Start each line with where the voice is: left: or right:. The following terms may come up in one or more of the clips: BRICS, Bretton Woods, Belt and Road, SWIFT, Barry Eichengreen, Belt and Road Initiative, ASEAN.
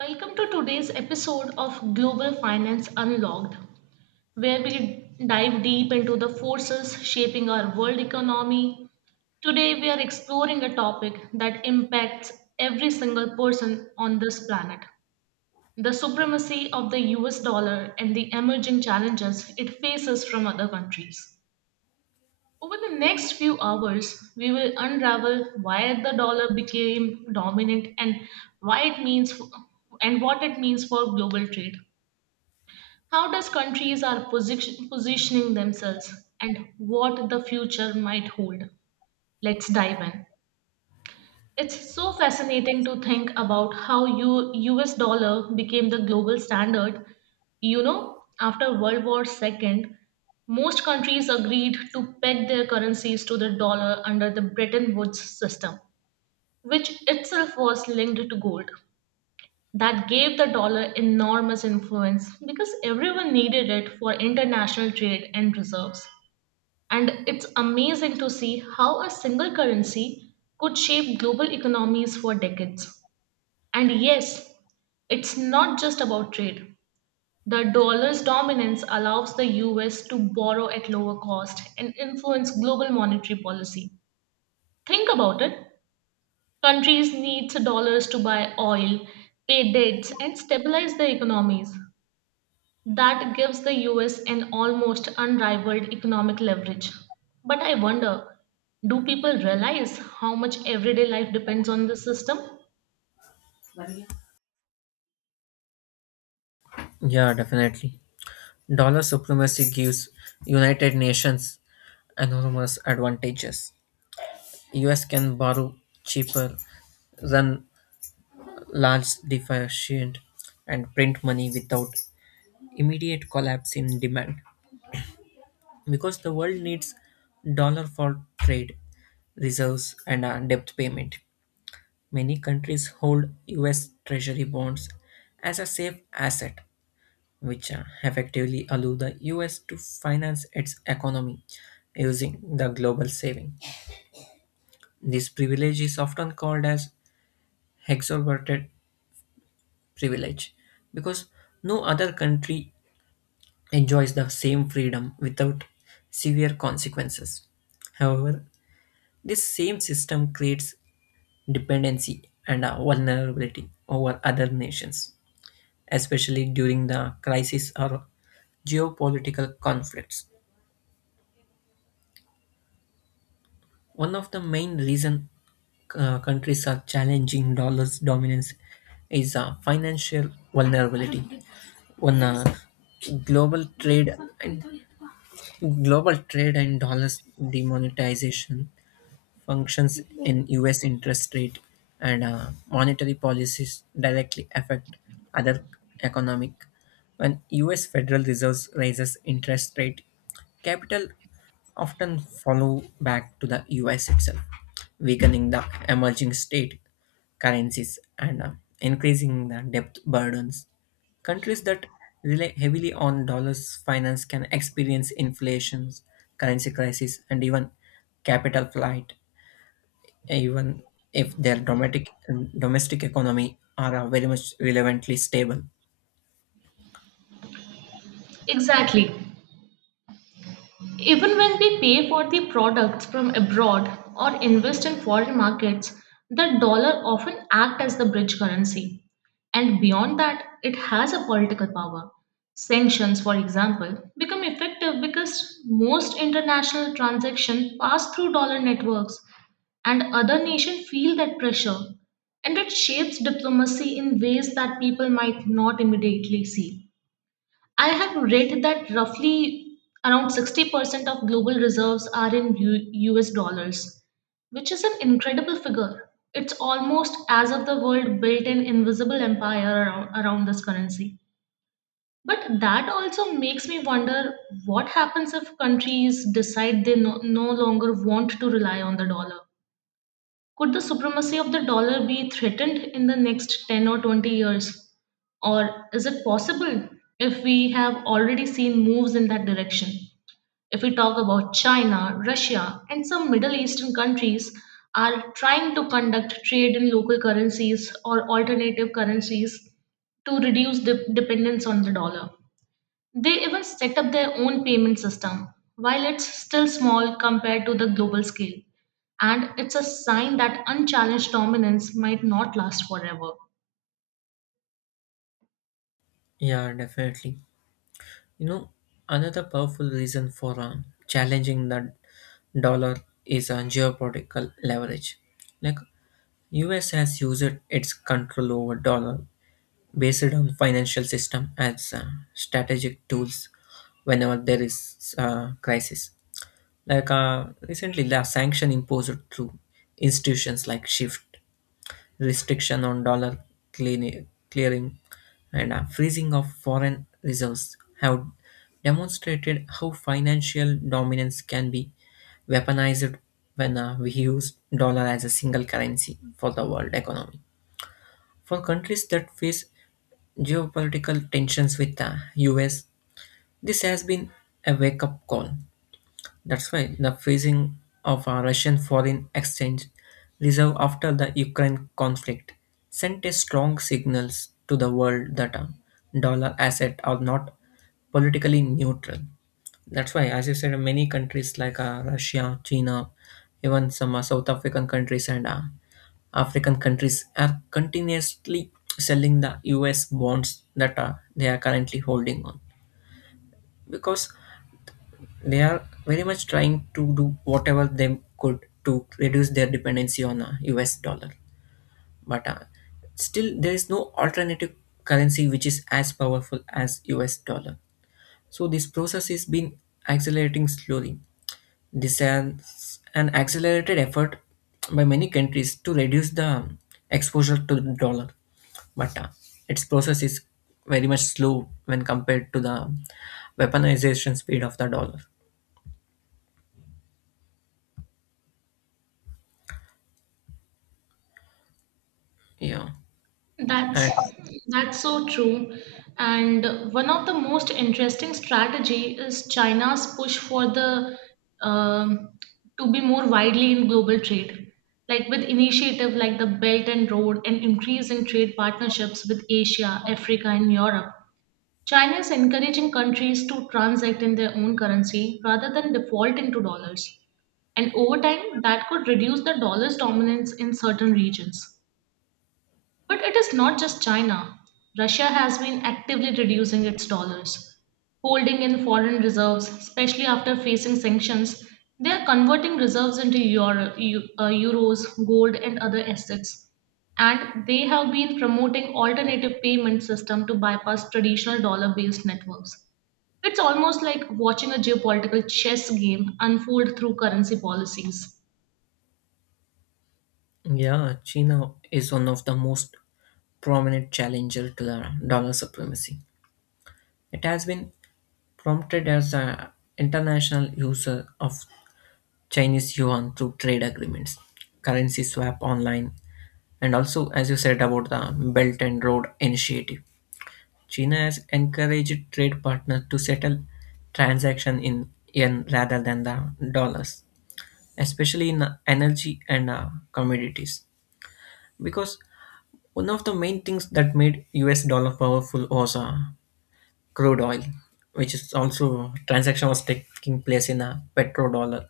right: Welcome to today's episode of Global Finance Unlocked, where we dive deep into the forces shaping our world economy. Today, we are exploring a topic that impacts every single person on this planet: the supremacy of the US dollar and the emerging challenges it faces from other countries. Over the next few hours, we will unravel why the dollar became dominant and why it means and what it means for global trade. How does countries are positioning themselves and what the future might hold? Let's dive in. It's so fascinating to think about how US dollar became the global standard. After World War II, most countries agreed to peg their currencies to the dollar under the Bretton Woods system, which itself was linked to gold. That gave the dollar enormous influence because everyone needed it for international trade and reserves. And it's amazing to see how a single currency could shape global economies for decades. And yes, it's not just about trade. The dollar's dominance allows the US to borrow at lower cost and influence global monetary policy. Think about it. Countries need dollars to buy oil, pay debts, and stabilize their economies. That gives the US an almost unrivaled economic leverage. But I wonder, do people realize how much everyday life depends on this system?
left: Yeah, definitely. Dollar supremacy gives United Nations enormous advantages. US can borrow cheaper, run large deficient, and print money without immediate collapse in demand. Because the world needs dollar for trade, reserves, and debt payment. Many countries hold US treasury bonds as a safe asset which effectively allow the US to finance its economy using the global saving. This privilege is often called as exorbitant privilege because no other country enjoys the same freedom without severe consequences. However, this same system creates dependency and vulnerability over other nations, especially during the crisis or geopolitical conflicts. One of the main reason countries are challenging dollar's dominance is financial vulnerability. One global trade and Global trade and dollars demonetization functions in US interest rate and monetary policies directly affect other economic. When US Federal Reserve raises interest rate, capital often follow back to the US itself, weakening the emerging state currencies and increasing the debt burdens. Countries that rely heavily on dollars finance can experience inflations, currency crisis, and even capital flight even if their domestic economy are very much relevantly stable.
right: Exactly. Even when we pay for the products from abroad or invest in foreign markets, the dollar often acts as the bridge currency. And beyond that, it has a political power. Sanctions, for example, become effective because most international transactions pass through dollar networks, and other nations feel that pressure, and it shapes diplomacy in ways that people might not immediately see. I have read that roughly around 60% of global reserves are in US dollars, which is an incredible figure. It's almost as if the world built an invisible empire around this currency. But that also makes me wonder what happens if countries decide they no longer want to rely on the dollar. Could the supremacy of the dollar be threatened in the next 10 or 20 years? Or is it possible if we have already seen moves in that direction? If we talk about China, Russia, and some Middle Eastern countries are trying to conduct trade in local currencies or alternative currencies to reduce the dependence on the dollar. They even set up their own payment system. While it's still small compared to the global scale, and it's a sign that unchallenged dominance might not last forever.
left: Yeah, definitely. You know, another powerful reason for challenging the dollar is geopolitical leverage. Like US has used its control over dollar based on financial system as strategic tools whenever there is crisis. Like recently, the sanction imposed through institutions like SWIFT restrictions on dollar clearing, and a freezing of foreign reserves have demonstrated how financial dominance can be weaponized when we use dollar as a single currency for the world economy. For countries that face geopolitical tensions with the US, this has been a wake up call. That's why the freezing of our Russian foreign exchange reserve after the Ukraine conflict sent a strong signals to the world that dollar asset are not politically neutral. That's why, as you said, many countries like Russia, China, even some South African countries and African countries are continuously selling the US bonds that they are currently holding on because they are very much trying to do whatever they could to reduce their dependency on US dollar. But still, there is no alternative currency which is as powerful as US dollar. So this process is been accelerating slowly. This is an accelerated effort by many countries to reduce the exposure to the dollar, but its process is very much slow when compared to the weaponization speed of the dollar. Yeah, and
right: That's that's so true. And one of the most interesting strategy is China's push for the um, to be more widely in global trade, like with initiative like the Belt and Road and increase in trade partnerships with Asia, Africa, and Europe. China is encouraging countries to transact in their own currency rather than default into dollars. And over time, that could reduce the dollar's dominance in certain regions. But it is not just China. Russia has been actively reducing its dollars, holding in foreign reserves, especially after facing sanctions. They are converting reserves into euros, gold, and other assets. And they have been promoting alternative payment system to bypass traditional dollar-based networks. It's almost like watching a geopolitical chess game unfold through currency policies.
left: Yeah, China is one of the most prominent challenger to the dollar supremacy. It has been prompted as an international user of Chinese yuan through trade agreements, currency swap online, and also, as you said about the Belt and Road Initiative. China has encouraged trade partners to settle transaction in yen rather than the dollars, especially in energy and commodities, because one of the main things that made US dollar powerful was crude oil, which is also transaction was taking place in a petrodollar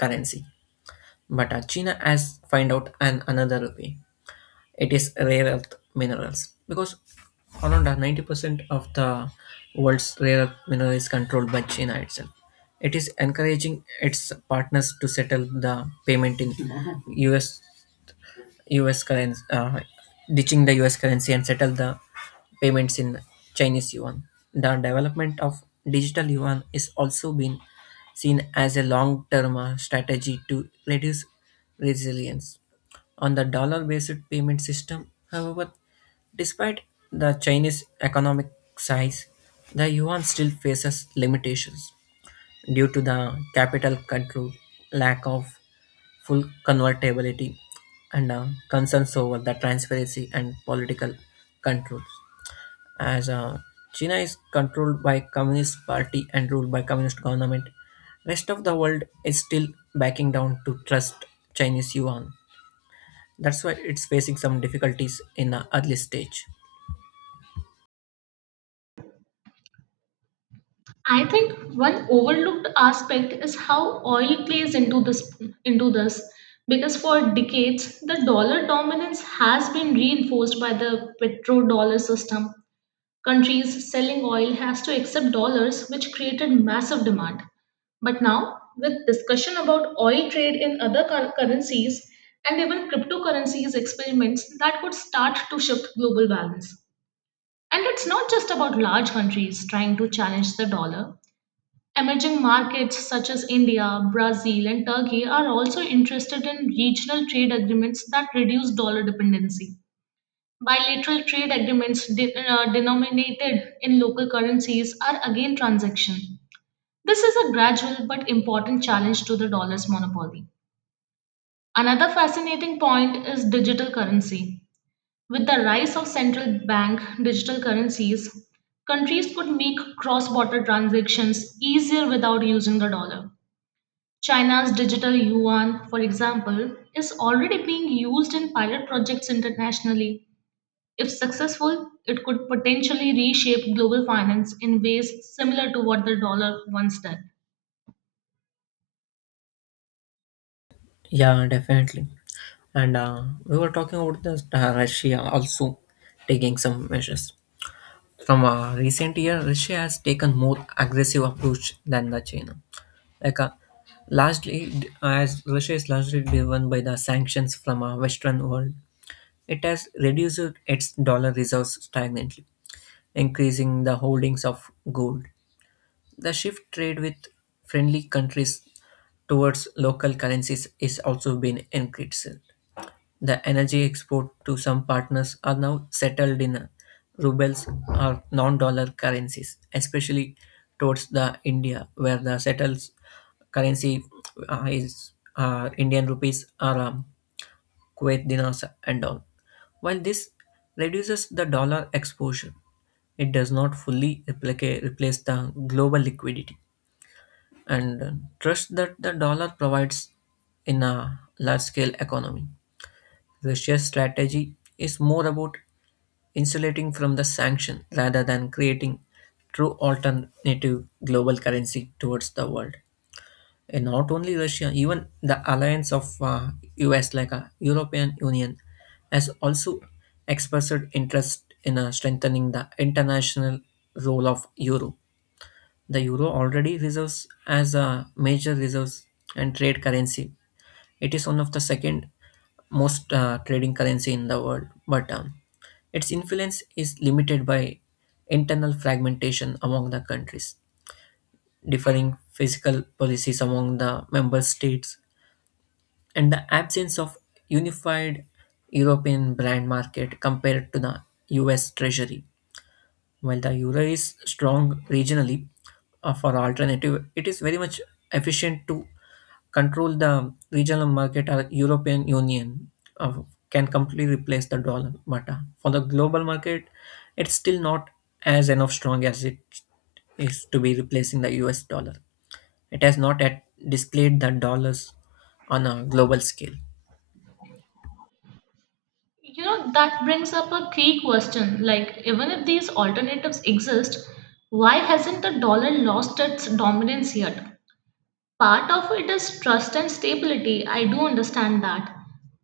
left: currency. But China has find out an another way. It is rare earth minerals because around 90% of the world's rare earth mineral is controlled by China itself. It is encouraging its partners to settle the payment in US US currency, ditching the US currency and settle the payments in Chinese yuan. The development of digital yuan is also been seen as a long-term strategy to reduce resilience on the dollar-based payment system. However, despite the Chinese economic size, the yuan still faces limitations due to the capital control, lack of full convertibility and concerns over the transparency and political controls. As China is controlled by Communist Party and ruled by Communist government, rest of the world is still backing down to trust Chinese yuan. That's why it's facing some difficulties in the early stage.
right: I think one overlooked aspect is how oil plays into this, because for decades the dollar dominance has been reinforced by the petrodollar system. Countries selling oil has to accept dollars, which created massive demand. But now with discussion about oil trade in other currencies and even cryptocurrencies experiments that could start to shift global balance. And it's not just about large countries trying to challenge the dollar. Emerging markets such as India, Brazil, and Turkey are also interested in regional trade agreements that reduce dollar dependency. Bilateral trade agreements denominated in local currencies are again transaction. This is a gradual but important challenge to the dollar's monopoly. Another fascinating point is digital currency. With the rise of central bank digital currencies, countries could make cross border transactions easier without using the dollar. China's digital yuan, for example, is already being used in pilot projects internationally. If successful, it could potentially reshape global finance in ways similar to what the dollar once did.
left: Yeah, definitely. And we were talking about this, Russia also taking some measures. From a recent year, Russia has taken more aggressive approach than the China. Like a Largely as Russia is largely driven by the sanctions from a Western world, it has reduced its dollar reserves stagnantly, increasing the holdings of gold. The shift trade with friendly countries towards local currencies is also been increased. The energy export to some partners are now settled in rubles or non-dollar currencies, especially towards the India, where the settles currency is Indian rupees or Kuwait dinars and all. While this reduces the dollar exposure, it does not fully replace the global liquidity and trust that the dollar provides in a large scale economy. Russia's strategy is more about insulating from the sanction rather than creating true alternative global currency towards the world. And not only Russia, even the alliance of US like a European Union has also expressed interest in strengthening the international role of euro. The euro already reserves as a major reserves and trade currency. It is one of the second most trading currency in the world, but its influence is limited by internal fragmentation among the countries, differing fiscal policies among the member states, and the absence of unified European brand market compared to the US Treasury. While the euro is strong regionally for alternative, it is very much efficient to control the regional market or European Union uh, can completely replace the dollar. But for the global market, it's still not as enough strong as it is to be replacing the US dollar. It has not yet displayed the dollars on a global scale.
right: That brings up a key question like, even if these alternatives exist, why hasn't the dollar lost its dominance yet? Part of it is trust and stability. I do understand that.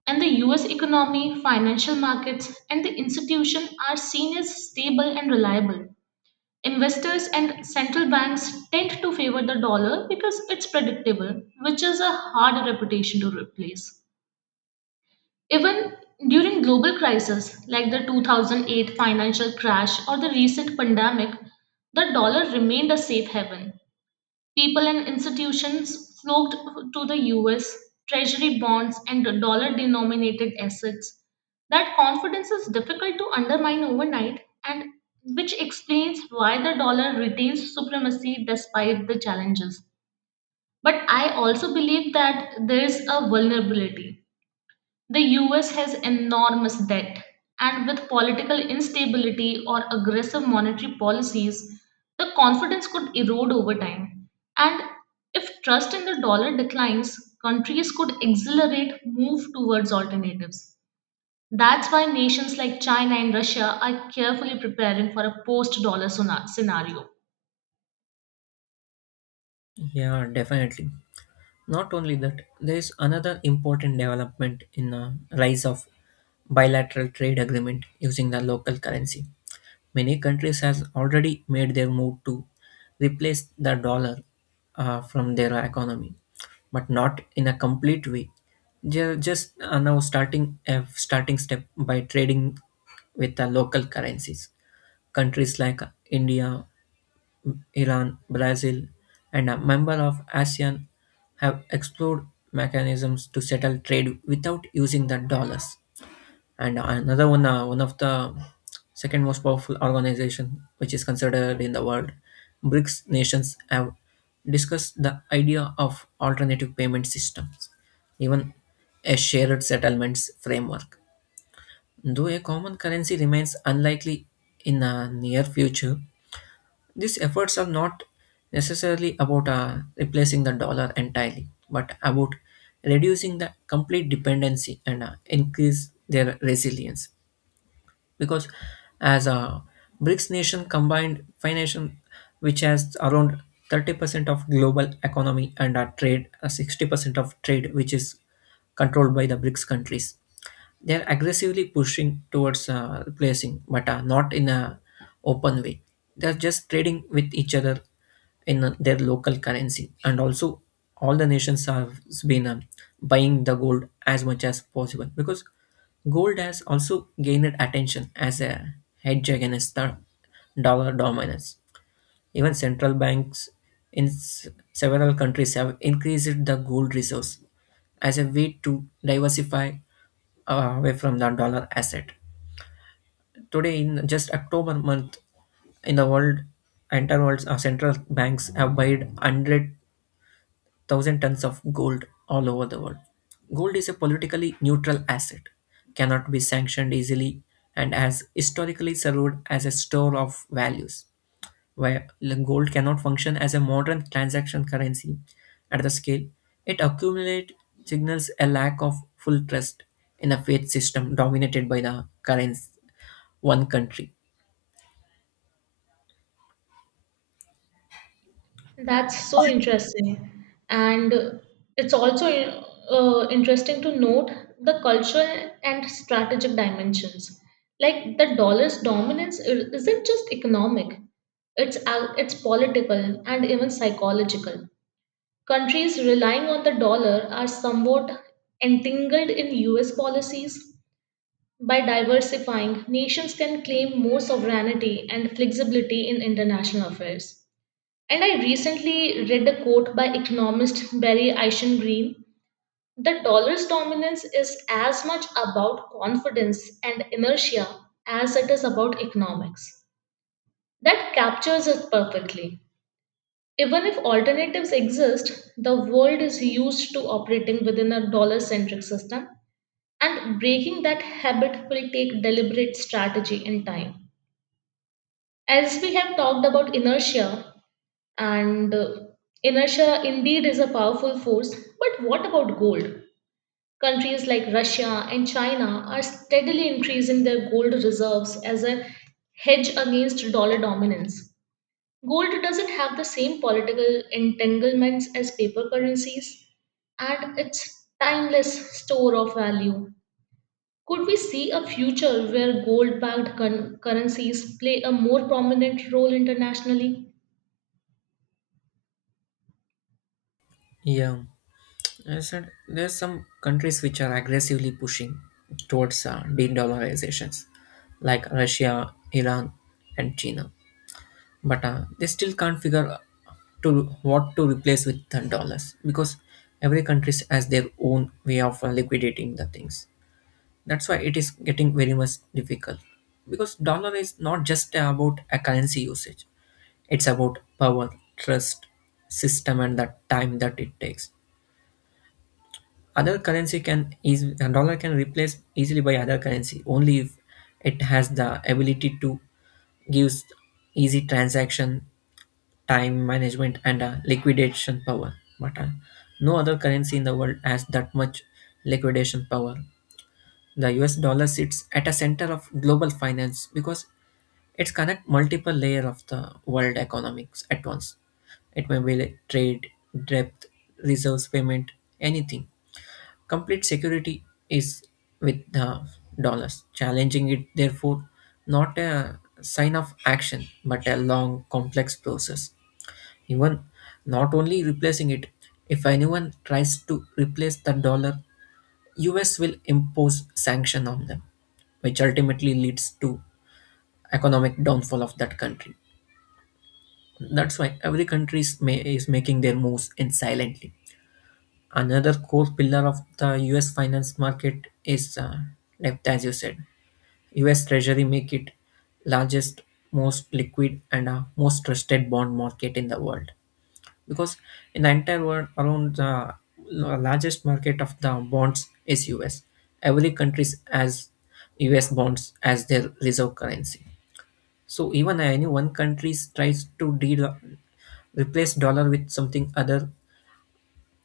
right: And the US economy, financial markets, and the institution are seen as stable and reliable. Investors and central banks tend to favor the dollar because it's predictable, which is a hard reputation to replace. Even during global crises like the 2008 financial crash or the recent pandemic, the dollar remained a safe haven. People and institutions flocked to the US, treasury bonds, and dollar denominated assets. That confidence is difficult to undermine overnight, and which explains why the dollar retains supremacy despite the challenges. But I also believe that there is a vulnerability. The US has enormous debt, and with political instability or aggressive monetary policies, the confidence could erode over time. And if trust in the dollar declines, countries could accelerate move towards alternatives. That's why nations like China and Russia are carefully preparing for a post dollar scenario.
left: Yeah, definitely. Not only that, there is another important development in the rise of bilateral trade agreement using the local currency. Many countries have already made their move to replace the dollar from their economy, but not in a complete way. They're just now starting step by trading with the local currencies. Countries like India, Iran, Brazil, and a member of ASEAN have explored mechanisms to settle trade without using the dollars. And another one, one of the second most powerful organization, which is considered in the world, BRICS nations have discussed the idea of alternative payment systems, even a shared settlements framework. Though a common currency remains unlikely in the near future, these efforts are not necessarily about replacing the dollar entirely, but about reducing the complete dependency and increase their resilience. Because as a BRICS nation combined financial, which has around 30% of global economy and trade, 60% of trade, which is controlled by the BRICS countries. They're aggressively pushing towards replacing, but not in a open way. They're just trading with each other in their local currency, and also all the nations have been buying the gold as much as possible because gold has also gained attention as a hedge against the dollar dominance. Even central banks in several countries have increased the gold reserves as a way to diversify away from the dollar asset. Today, in just October month, in the world, entire world, central banks have bought 100,000 tons of gold all over the world. Gold is a politically neutral asset, cannot be sanctioned easily, and has historically served as a store of values. While gold cannot function as a modern transaction currency at the scale, it accumulates signals a lack of full trust in a faith system dominated by the current one country.
right: That's so interesting. And It's also interesting to note the cultural and strategic dimensions. Like the dollar's dominance isn't just economic, it's political and even psychological. Countries relying on the dollar are somewhat entangled in US policies. By diversifying, nations can claim more sovereignty and flexibility in international affairs. And I recently read a quote by economist Barry Eichengreen. The dollar's dominance is as much about confidence and inertia as it is about economics. That captures it perfectly. Even if alternatives exist, the world is used to operating within a dollar centric system, and breaking that habit will take deliberate strategy and time. As we have talked about inertia, And inertia indeed is a powerful force, but what about gold? Countries like Russia and China are steadily increasing their gold reserves as a hedge against dollar dominance. Gold doesn't have the same political entanglements as paper currencies, and its timeless store of value. Could we see a future where gold backed currencies play a more prominent role internationally?
left: Yeah, I said there's some countries which are aggressively pushing towards de-dollarizations, like Russia, Iran, and China. But they still can't figure to what to replace with the dollars because every country has their own way of liquidating the things. That's why it is getting very much difficult because dollar is not just about a currency usage, it's about power, trust, system and the time that it takes. Other currency can easily Dollar can replace easily by other currency only if it has the ability to gives easy transaction, time management and liquidation power. But no other currency in the world has that much liquidation power. The US dollar sits at a center of global finance because it's connect multiple layer of the world economics at once. It may be like trade, debt, reserves payment, anything. Complete security is with the dollars. Challenging it, therefore, not a sign of action, but a long, complex process. Even not only replacing it, if anyone tries to replace the dollar, US will impose sanction on them, which ultimately leads to economic downfall of that country. That's why every country is, is making their moves in silently. Another core pillar of the US finance market is debt, as you said. US Treasury make it largest, most liquid, and most trusted bond market in the world. Because in the entire world around the largest market of the bonds is US. Every country has US bonds as their reserve currency. So even any one country tries to replace dollar with something other,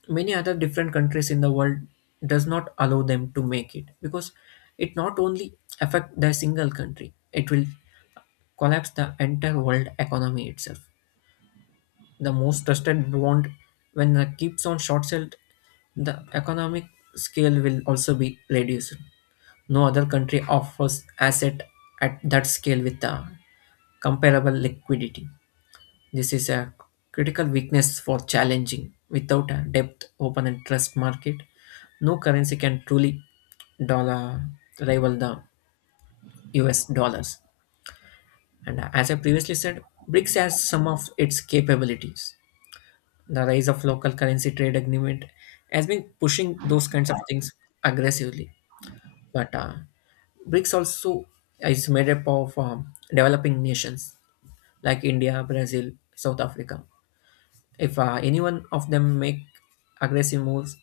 left: many other different countries in the world does not allow them to make it because it not only affect the single country, it will collapse the entire world economy itself. The most trusted bond, when the keeps on short sold, the economic scale will also be reduced. No other country offers asset at that scale with the comparable liquidity. This is a critical weakness for challenging. Without a depth open and trust market, no currency can truly dollar rival the us dollars. And as I previously said, BRICS has some of its capabilities. The rise of local currency trade agreement has been pushing those kinds of things aggressively. But BRICS also is made up of developing nations like India, Brazil, South Africa. If any one of them make aggressive moves,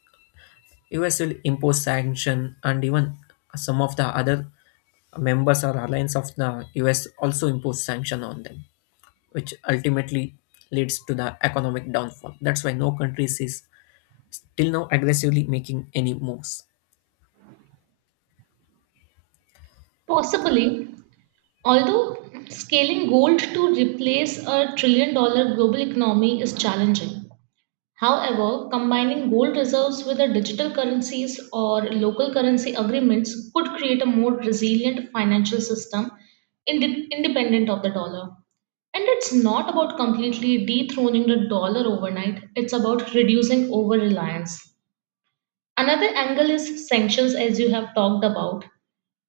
left: US will impose sanction, and even some of the other members or alliance of the US also impose sanction on them, which ultimately leads to the economic downfall. That's why no country is till now aggressively making any moves.
right: Possibly, although scaling gold to replace a $1 trillion global economy is challenging. However, combining gold reserves with a digital currencies or local currency agreements could create a more resilient financial system independent of the dollar. And it's not about completely dethroning the dollar overnight, it's about reducing over reliance. Another angle is sanctions, as you have talked about.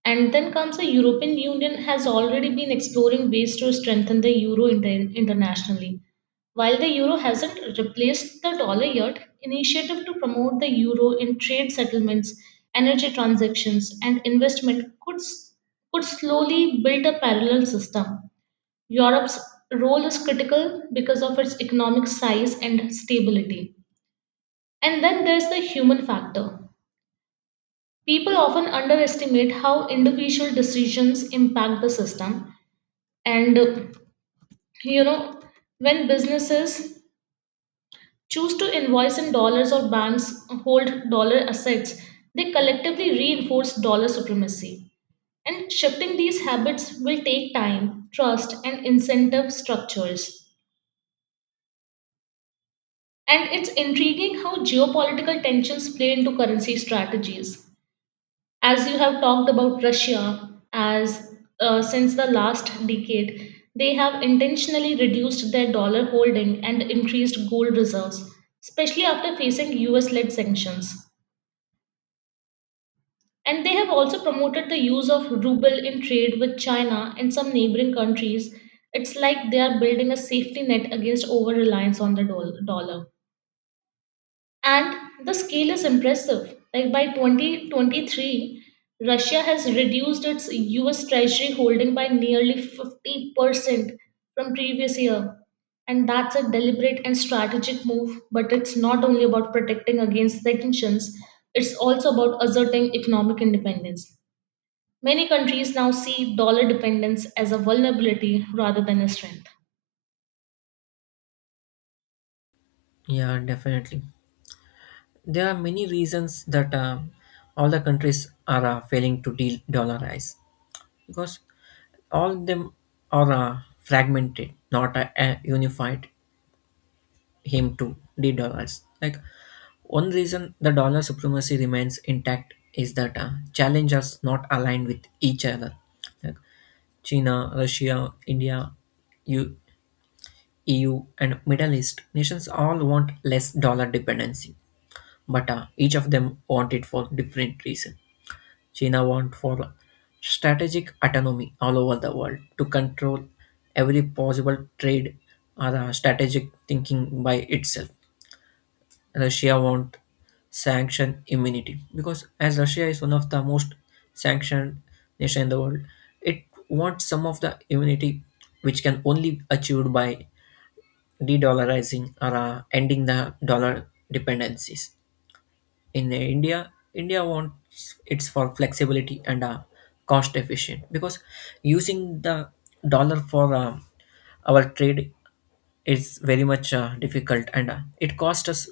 right: And then comes the European Union has already been exploring ways to strengthen the euro internationally. While the euro hasn't replaced the dollar yet, initiative to promote the euro in trade settlements, energy transactions, and investment could slowly build a parallel system. Europe's role is critical because of its economic size and stability. And then there's the human factor. People often underestimate how individual decisions impact the system. And you know, when businesses choose to invoice in dollars or banks hold dollar assets, they collectively reinforce dollar supremacy. And shifting these habits will take time, trust, and incentive structures. And it's intriguing how geopolitical tensions play into currency strategies. As you have talked about Russia, as since the last decade, they have intentionally reduced their dollar holding and increased gold reserves, especially after facing US led sanctions. And they have also promoted the use of ruble in trade with China and some neighboring countries. It's like they are building a safety net against over reliance on the dollar. And the scale is impressive. Like by 2023, Russia has reduced its US Treasury holding by nearly 50% from previous year. And that's a deliberate and strategic move, but it's not only about protecting against sanctions, it's also about asserting economic independence. Many countries now see dollar dependence as a vulnerability rather than a strength.
left: Yeah, definitely. There are many reasons that all the countries are failing to deal dollarize because all them are fragmented, not unified him to de-dollarize. Like one reason the dollar supremacy remains intact is that challenges not aligned with each other. Like China, Russia, India, U- EU, and Middle East nations all want less dollar dependency, but each of them want it for different reason. China want for strategic autonomy all over the world to control every possible trade or strategic thinking by itself. Russia want sanction immunity because as Russia is one of the most sanctioned nation in the world, it wants some of the immunity which can only achieved by de-dollarizing or ending the dollar dependencies. In the India, India wants it's for flexibility and cost efficient because using the dollar for our trade is very much difficult and it costs us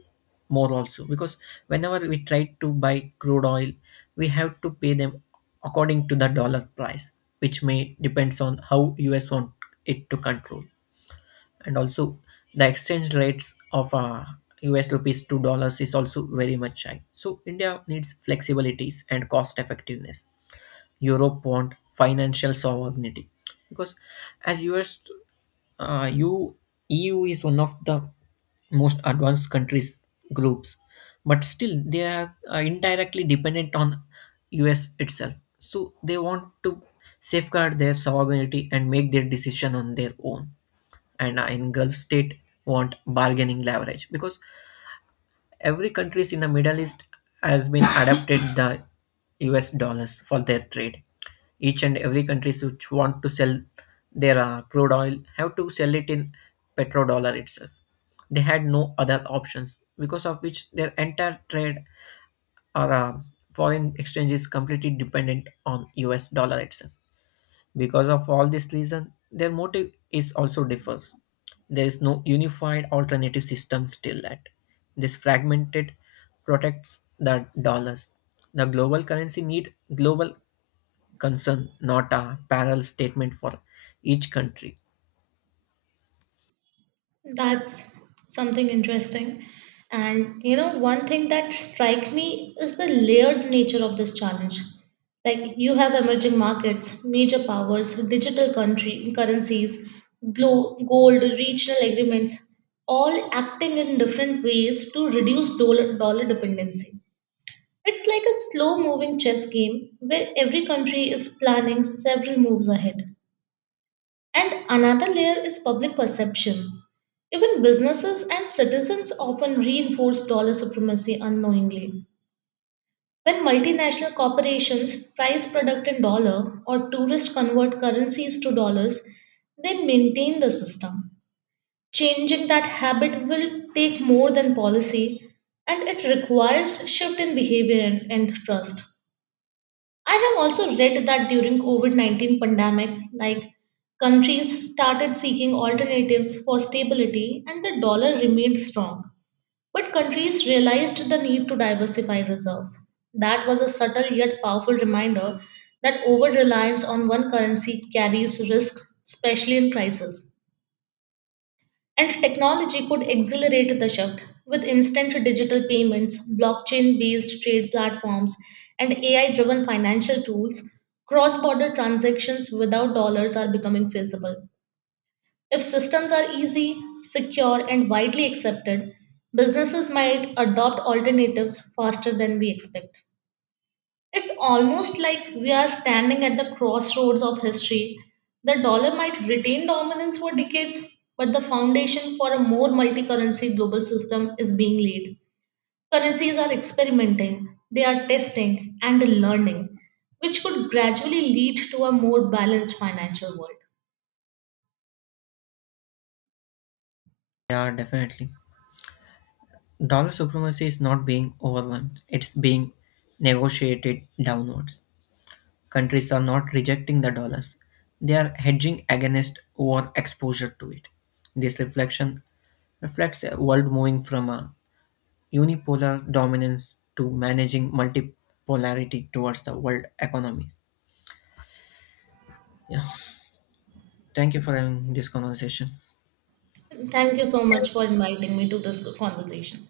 left: more also because whenever we try to buy crude oil, we have to pay them according to the dollar price, which may depends on how US want it to control and also the exchange rates of US rupees to dollars is also very much high. So India needs flexibilities and cost effectiveness. Europe want financial sovereignty because as US, you EU is one of the most advanced countries groups, but still they are indirectly dependent on US itself. So they want to safeguard their sovereignty and make their decision on their own and in Gulf state want bargaining leverage because every countries in the Middle East has been adapted the US dollars for their trade. Each and every countries which want to sell their crude oil have to sell it in petrodollar itself. They had no other options, because of which their entire trade or foreign exchange is completely dependent on US dollar itself. Because of all this reason, their motive is also differs. There is no unified alternative system still at. This fragmented protects the dollars. The global currency need global concern, not a parallel statement for each country.
right: That's something interesting. And one thing that strike me is the layered nature of this challenge. Like you have emerging markets, major powers, digital country currencies, gold, regional agreements, all acting in different ways to reduce dollar dependency. It's like a slow moving chess game where every country is planning several moves ahead. And another layer is public perception. Even businesses and citizens often reinforce dollar supremacy unknowingly. When multinational corporations price product in dollar or tourists convert currencies to dollars, they maintain the system. Changing that habit will take more than policy, and it requires shift in behavior and trust. I have also read that during COVID-19 pandemic, like countries started seeking alternatives for stability and the dollar remained strong. But countries realized the need to diversify reserves. That was a subtle yet powerful reminder that over-reliance on one currency carries risk, especially in crisis. And technology could accelerate the shift with instant digital payments, blockchain based trade platforms, and AI driven financial tools. Cross border transactions without dollars are becoming feasible. If systems are easy, secure, and widely accepted, businesses might adopt alternatives faster than we expect. It's almost like we are standing at the crossroads of history. The dollar might retain dominance for decades, but the foundation for a more multi currency global system is being laid. Currencies are experimenting, they are testing and learning, which could gradually lead to a more balanced financial world.
left: Yeah, definitely. Dollar supremacy is not being overwhelmed, it's being negotiated downwards. Countries are not rejecting the dollars, they are hedging against over exposure to it. This reflection reflects a world moving from a unipolar dominance to managing multipolarity towards the world economy. Yeah. Thank you for having this conversation.
right: Thank you so much for inviting me to this conversation.